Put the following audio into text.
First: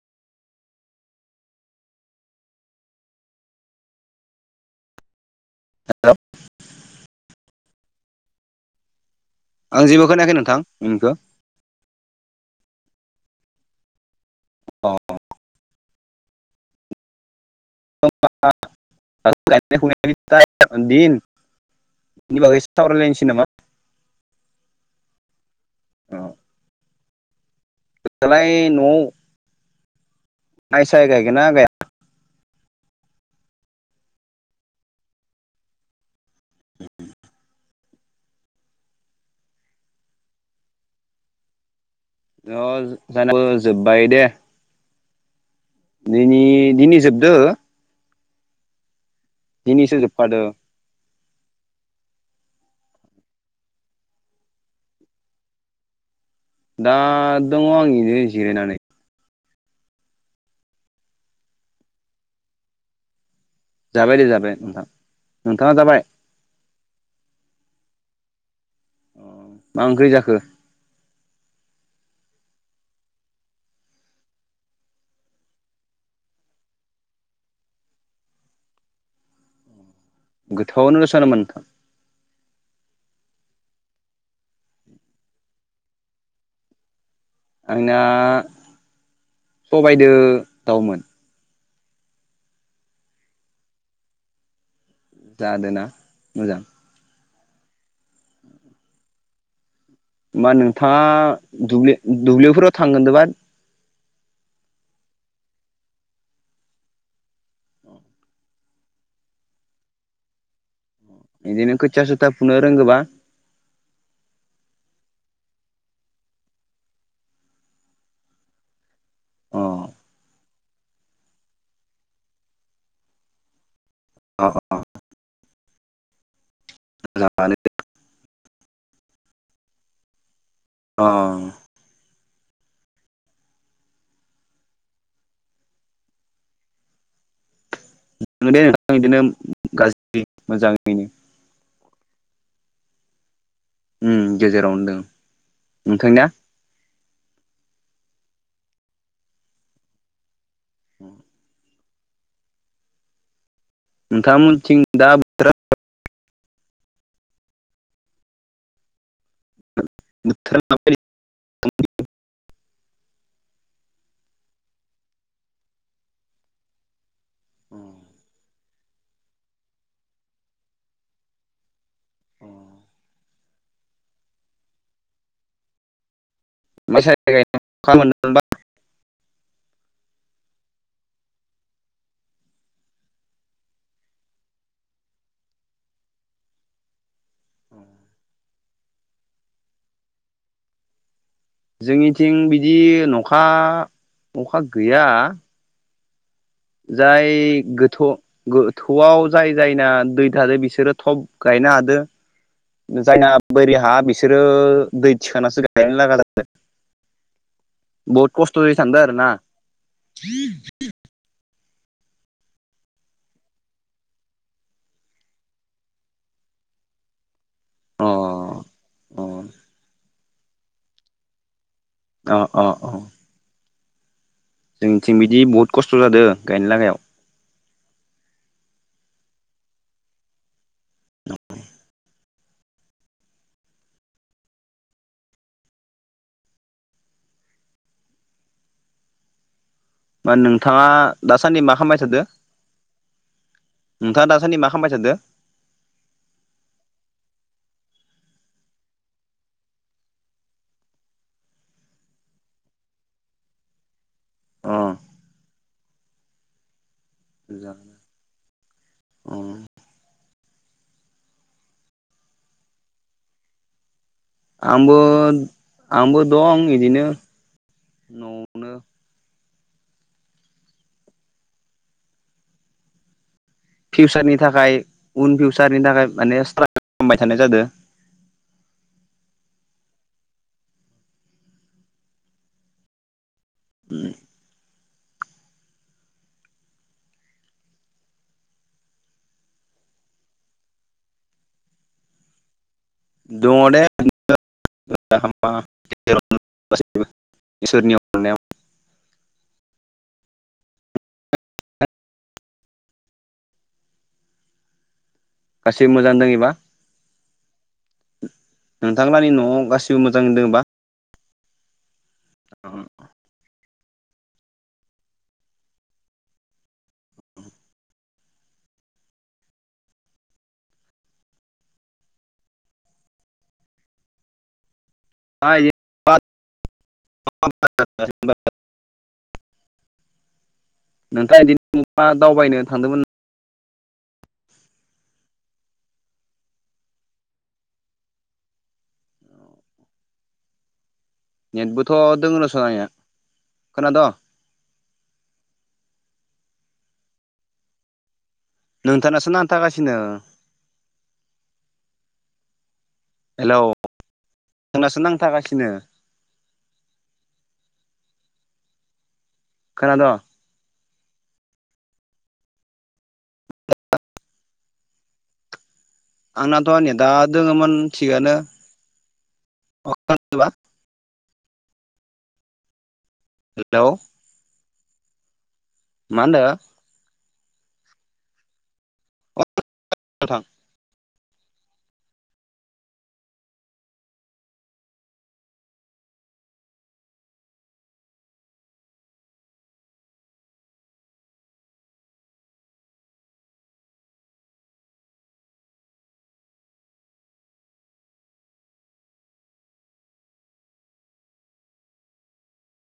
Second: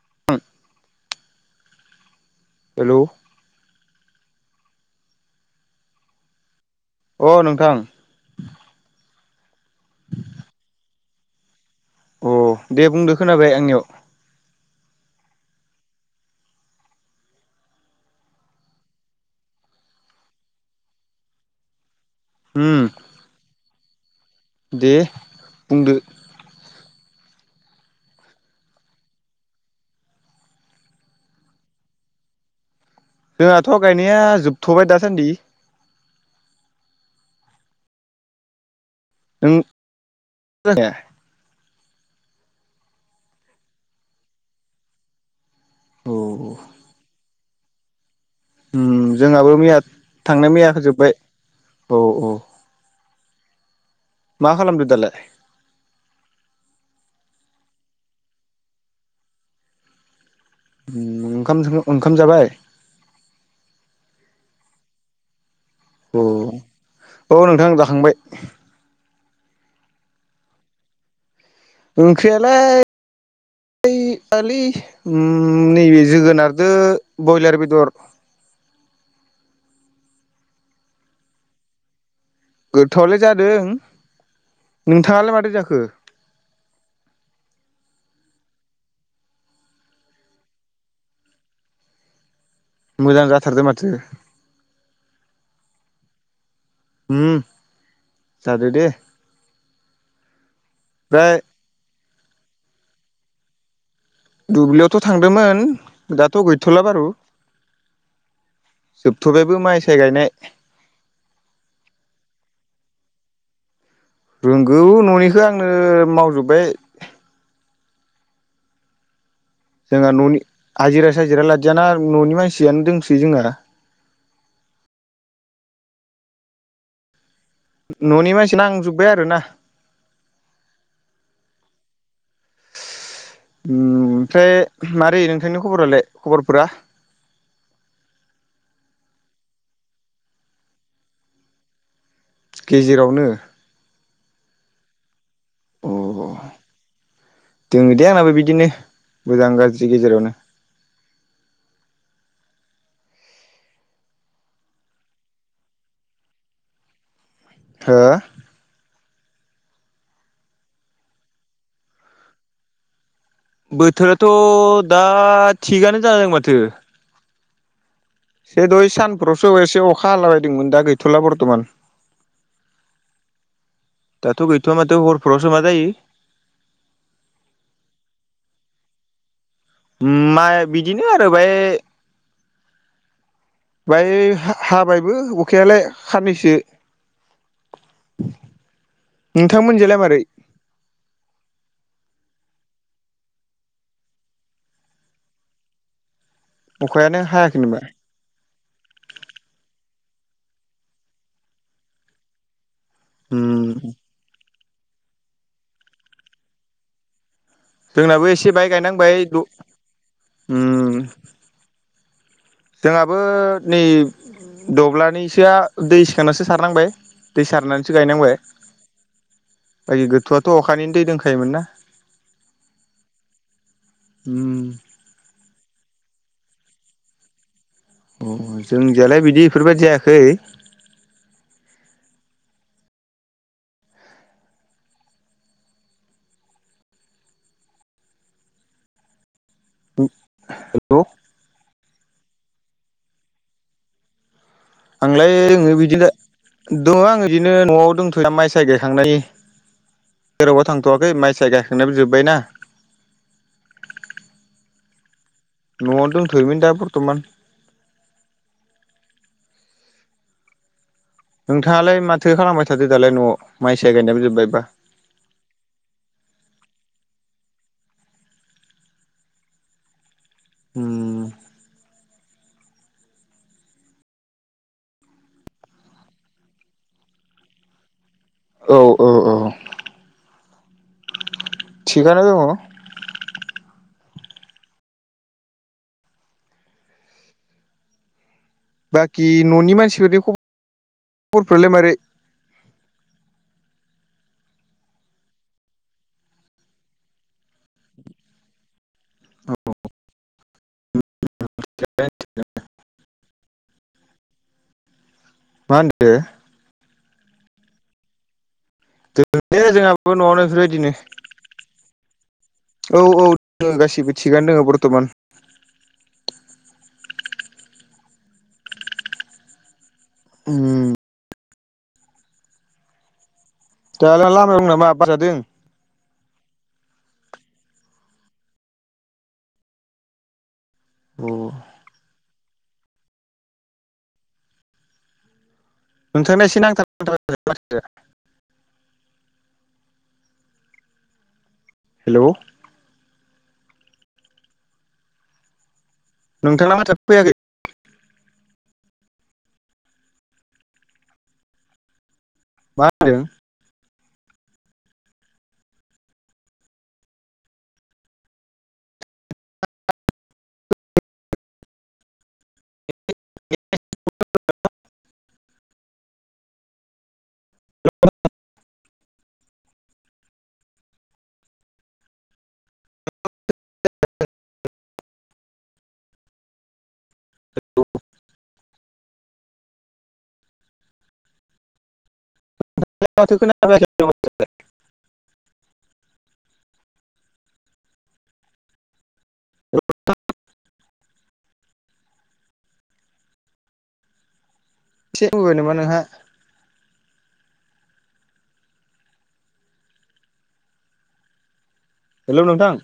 [unintelligible] hello hello अ नोंथां आं जेबो खोनायाखै नोंथां नोंनिखौ अ दे बुंदो खोनाबाय आंनियाव अ [unintelligible] दिन नि बागै इसि उम सावरायलायनोसै नामा दे बुंदो दालाय न'आव माय साय गायगोन ना गाया जोंहाथ' गायनाया जोबथ'बाय दासान्दि नों [unintelligible] अ जोनाबो जोब्बाय दे औ दिनि दिनि जोबदो जोंहाबो मैया दिनैसो जोबखादो थांनाय मैयाखौ जोब्बाय औ औ मा खालामदों दालाय दा दङ आं इरैनो जिरायनानै ओ ओंखाम जाबाय जाबाय दे जाबाय नोंथां नोंथाङा जाबाय औ औ नोंथां जाखांबाय मा ओंख्रि जाखो ओंख्रियालाय इ आलै नैबे जोगोनारजों बयलार बेदर गोथावआनो सानोमोन नोंथां गोथावआलाय जादों नोंथाङालाय मादो जाखो आंना सबायदो दाउमोन मोजां जाथारदों माथो जादों ना मोजां ओ जादो दे होमबा नोंथाङा ओमफ्राय दुब्लि दुब्लिफोराव थांगोन द बा दुब्लियावथ' थांदोंमोन दाथ' गैथ'ला बारु जोबथ'बायबो माइ साय गायनाय बिदिनो खोथिया सुथा फुनो रोंगोबा रोंगौ न'निखौ आंनो मावजोब्बाय अ जोंहा न'नि हाजिरा साजिरा लादियाना न'नि मानसियानो दंसै जों आरो अ मोजांङानो दे न'नि मानसि नांजोब्बाय आरो ना अ ओमफ्राय मारै नोंथांनि खबरालाय खबरफोरा दङ दे नोंथां बिदिनो गाज्रि मोजाङैनो गेजेरावनो ओ गेजेरावनो दों अ अ नोंथांनिया दङ दे आंनाबो बिदिनो मोजां गाज्रि गेजेरावनो [inaudible] नोंथां मोनथिं दा हो बोथोरा माबायदि बोथोराथ' दा थिगानो जादों माथो औ ए दहाय सानफ्रावसो एसे अखा हाला बायदोंमोन दा गैथ'ला बरथ'मान अ दाथ' गैथ'आ माथो हरफोरावसो मा जायो [unintelligible] मा बिदिनो आरो बे बाङाइ हाबायबो अखायालाय साननैसो नोंथांमोनजोंलाय मारै जोंनिथिं बिदि अखा अखा गैया अखायानो जाय हायाखै नामा गोथौ गोथौआव जाय जायना दै थादो बिसोरो थब गायनो हादों जायना बोरि हा बिसोरो दै थिखांनासो गायनो लागा जा जोंनाबो बहुद एसे बाय खस्थ'यै थानदों गायनांबाय आरो ना जोंहाबो नै दब्लायनैसोआ दै सिखांनासो सारनांबाय दै सारनानैसो गायनांबाय अ अ बाखि गोथौआवथ' अखानिनो दै दंखायोमोन ना अ अ अ उम जोंथिं बिदि बहुत खस्थ' जादों गायनो लागायाव अ जोंनियालाय बिदि इफोरबायदि जायाखै [unintelligible] मा नोंथाङा दासान्दि मा खालामबायथादो नोंथाङा दासान्दि मा खालामबाय थादो आंलाय दोङो बिदिनो दङ आं बिदिनो न'आव दंथ'यो माइ साइ गायखांनायनि जेरावबो थांथ'वाखै माइ साय गाखांनायाबो जोबबायना ओ न'आवनो दंथ'योमोन दा बर्थ'मान अ नोंथाङालाय माथो खालामबाय थादो दालाय न'आव माइ साय गायनायाबो जोब्बाय आंबो आंबो दं बिदिनो न'आवनो ओ फिउचारनि थाखाय उन फिउचारनि थाखाय माने स्ट्रागोल खालामबाय थानाय जादों औ औ औ थिगानो दङ [inaudible] बाखि न'नि मानसिफोरनि खबरफ्रालाय मारै दङ दे [unintelligible] इसोरनियाव औ [unintelligible] मा गासैबो होनदो मोजांयैनो दङबा नोंथांलानि न'आव दङलै गासिबो जोंहाबो मोजां न'आवनो बेफोरबायदिनो उम औ औ दङ गासिबो थिगानो दङ बर्थ'मान उम दायालाय लामायावं नामा बार जादो [unintelligible] अ नोंथाङा बिदिनो बहाबा दावबायनो थांदोंमोन [unintelligible] नेटबोथ' हेलौ दों र'स आंना खोनादों नोंथाना माथोआनो फैयाखै नोंथांनासो नांथागासिनो मा होनदों हेलौ नोंनासो नांथागासिनो खोनादों आंनाथ' नेदा दोङोमोन थिगानो अ खोनादोंबा हेलौ मा होनदो अ नोंथां [unintelligible] [unintelligible] नामा नोंहा हेलौ नोंथां